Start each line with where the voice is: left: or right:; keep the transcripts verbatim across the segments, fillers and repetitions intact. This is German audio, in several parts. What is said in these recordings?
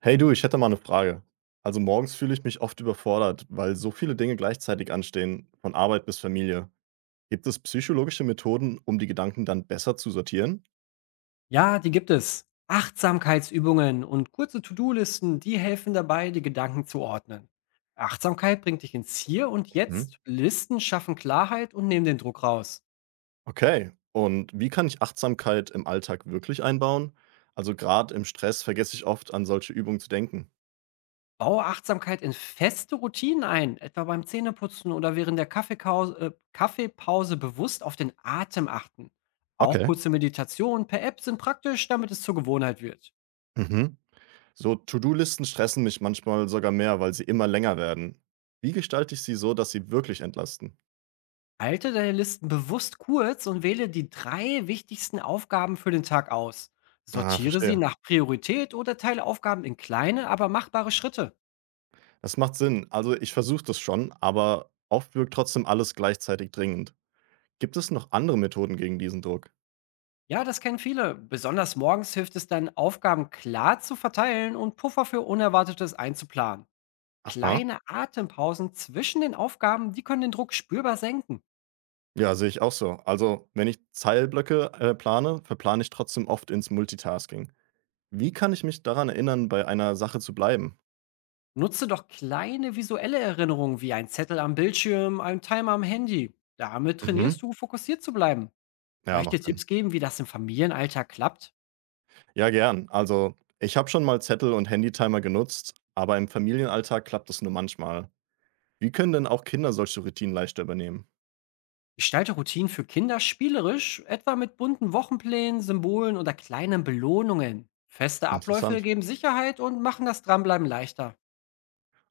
right: Hey du, ich hätte mal eine Frage. Also morgens fühle ich mich oft überfordert, weil so viele Dinge gleichzeitig anstehen, von Arbeit bis Familie. Gibt es psychologische Methoden, um die Gedanken dann besser zu sortieren?
left: Ja, die gibt es. Achtsamkeitsübungen und kurze To-Do-Listen, die helfen dabei, die Gedanken zu ordnen. Achtsamkeit bringt dich ins Hier und
right: Mhm.
left: Jetzt. Listen schaffen Klarheit und nehmen den Druck raus.
right: Okay, und wie kann ich Achtsamkeit im Alltag wirklich einbauen? Also gerade im Stress vergesse ich oft, an solche Übungen zu denken.
left: Baue Achtsamkeit in feste Routinen ein, etwa beim Zähneputzen oder während der Kaffeekau- äh, Kaffeepause bewusst auf den Atem achten. Auch
right: Okay.
left: kurze Meditationen per App sind praktisch, damit es zur Gewohnheit wird.
right: Mhm. So To-do-Listen stressen mich manchmal sogar mehr, weil sie immer länger werden. Wie gestalte ich sie so, dass sie wirklich entlasten?
left: Halte deine Listen bewusst kurz und wähle die drei wichtigsten Aufgaben für den Tag aus.
right: Ah,
left: Sortiere sie
right: verstehe.
left: nach Priorität oder teile Aufgaben in kleine, aber machbare Schritte.
right: Das macht Sinn. Also ich versuche das schon, aber oft wirkt trotzdem alles gleichzeitig dringend. Gibt es noch andere Methoden gegen diesen Druck?
left: Ja, das kennen viele. Besonders morgens hilft es dann, Aufgaben klar zu verteilen und Puffer für Unerwartetes einzuplanen.
right: Aha.
left: Kleine Atempausen zwischen den Aufgaben, die können den Druck spürbar senken.
right: Ja, sehe ich auch so. Also wenn ich Zeilblöcke äh, plane, verplane ich trotzdem oft ins Multitasking. Wie kann ich mich daran erinnern, bei einer Sache zu bleiben?
left: Nutze doch kleine visuelle Erinnerungen wie ein Zettel am Bildschirm, ein Timer am Handy. Damit
right: Mhm.
left: trainierst du, fokussiert zu bleiben. Soll
right: Ja,
left: ich
right: macht
left: dir
right: Sinn.
left: Tipps geben, wie das im Familienalltag klappt?
right: Ja, gern. Also ich habe schon mal Zettel und Handytimer genutzt, aber im Familienalltag klappt das nur manchmal. Wie können denn auch Kinder solche Routinen leichter übernehmen?
left: Gestalte Routinen für Kinder spielerisch, etwa mit bunten Wochenplänen, Symbolen oder kleinen Belohnungen. Feste Abläufe
right: Interessant.
left: geben Sicherheit und machen das Dranbleiben leichter.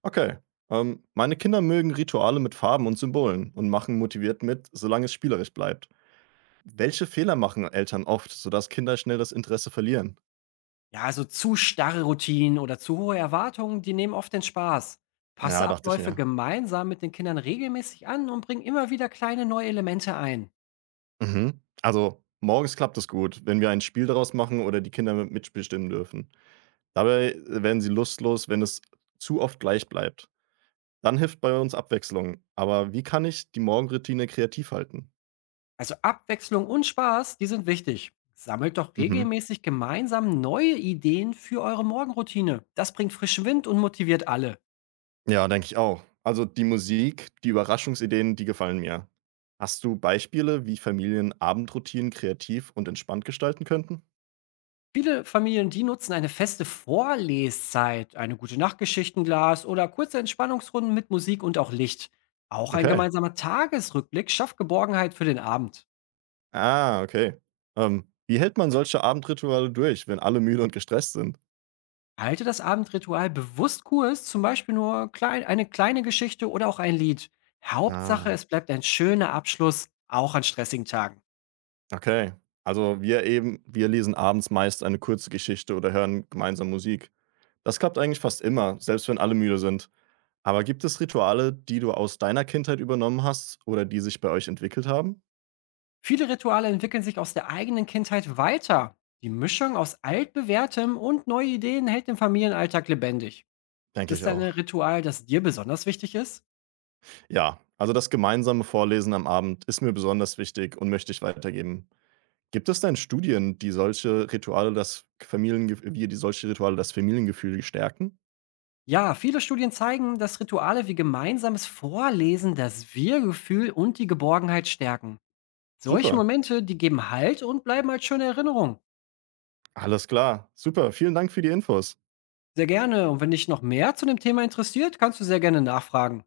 right: Okay. Ähm, meine Kinder mögen Rituale mit Farben und Symbolen und machen motiviert mit, solange es spielerisch bleibt. Welche Fehler machen Eltern oft, sodass Kinder schnell das Interesse verlieren?
left: Ja, also zu starre Routinen oder zu hohe Erwartungen, die nehmen oft den Spaß.
right: Ja,
left: Passe
right: dachte ich
left: Abläufe
right: mir.
left: gemeinsam mit den Kindern regelmäßig an und bring immer wieder kleine neue Elemente ein.
right: Mhm. Also, morgens klappt es gut, wenn wir ein Spiel daraus machen oder die Kinder mit mitbestimmen dürfen. Dabei äh, werden sie lustlos, wenn es zu oft gleich bleibt. Dann hilft bei uns Abwechslung. Aber wie kann ich die Morgenroutine kreativ halten?
left: Also Abwechslung und Spaß, die sind wichtig. Sammelt doch
right: Mhm.
left: regelmäßig gemeinsam neue Ideen für eure Morgenroutine. Das bringt frischen Wind und motiviert alle.
right: Ja, denke ich auch. Also die Musik, die Überraschungsideen, die gefallen mir. Hast du Beispiele, wie Familien Abendroutinen kreativ und entspannt gestalten könnten?
left: Viele Familien, die nutzen eine feste Vorleszeit, eine gute Nachtgeschichtenglas oder kurze Entspannungsrunden mit Musik und auch Licht. Auch ein
right: Okay.
left: gemeinsamer Tagesrückblick schafft Geborgenheit für den Abend.
right: Ah, okay. Ähm, wie hält man solche Abendrituale durch, wenn alle müde und gestresst sind?
left: Halte das Abendritual bewusst kurz, zum Beispiel nur klein, eine kleine Geschichte oder auch ein Lied. Hauptsache,
right: Ah,
left: es bleibt ein schöner Abschluss, auch an stressigen Tagen.
right: okay. Also wir eben, wir lesen abends meist eine kurze Geschichte oder hören gemeinsam Musik. Das klappt eigentlich fast immer, selbst wenn alle müde sind. Aber gibt es Rituale, die du aus deiner Kindheit übernommen hast oder die sich bei euch entwickelt haben?
left: Viele Rituale entwickeln sich aus der eigenen Kindheit weiter. Die Mischung aus altbewährtem und neue Ideen hält den Familienalltag lebendig. Gibt
right: Denke
left: es
right: ich
left: denn
right: auch.
left: ein Ritual, das dir besonders wichtig ist?
right: Ja, also das gemeinsame Vorlesen am Abend ist mir besonders wichtig und möchte ich weitergeben. Gibt es denn Studien, die solche Rituale das Familiengef wie die solche Rituale das Familiengefühl stärken?
left: Ja, viele Studien zeigen, dass Rituale wie gemeinsames Vorlesen das Wir-Gefühl und die Geborgenheit stärken. Solche
right: Super,
left: Momente, die geben Halt und bleiben als schöne Erinnerung.
right: alles klar. Super, vielen Dank für die Infos.
left: Sehr gerne. Und wenn dich noch mehr zu dem Thema interessiert, kannst du sehr gerne nachfragen.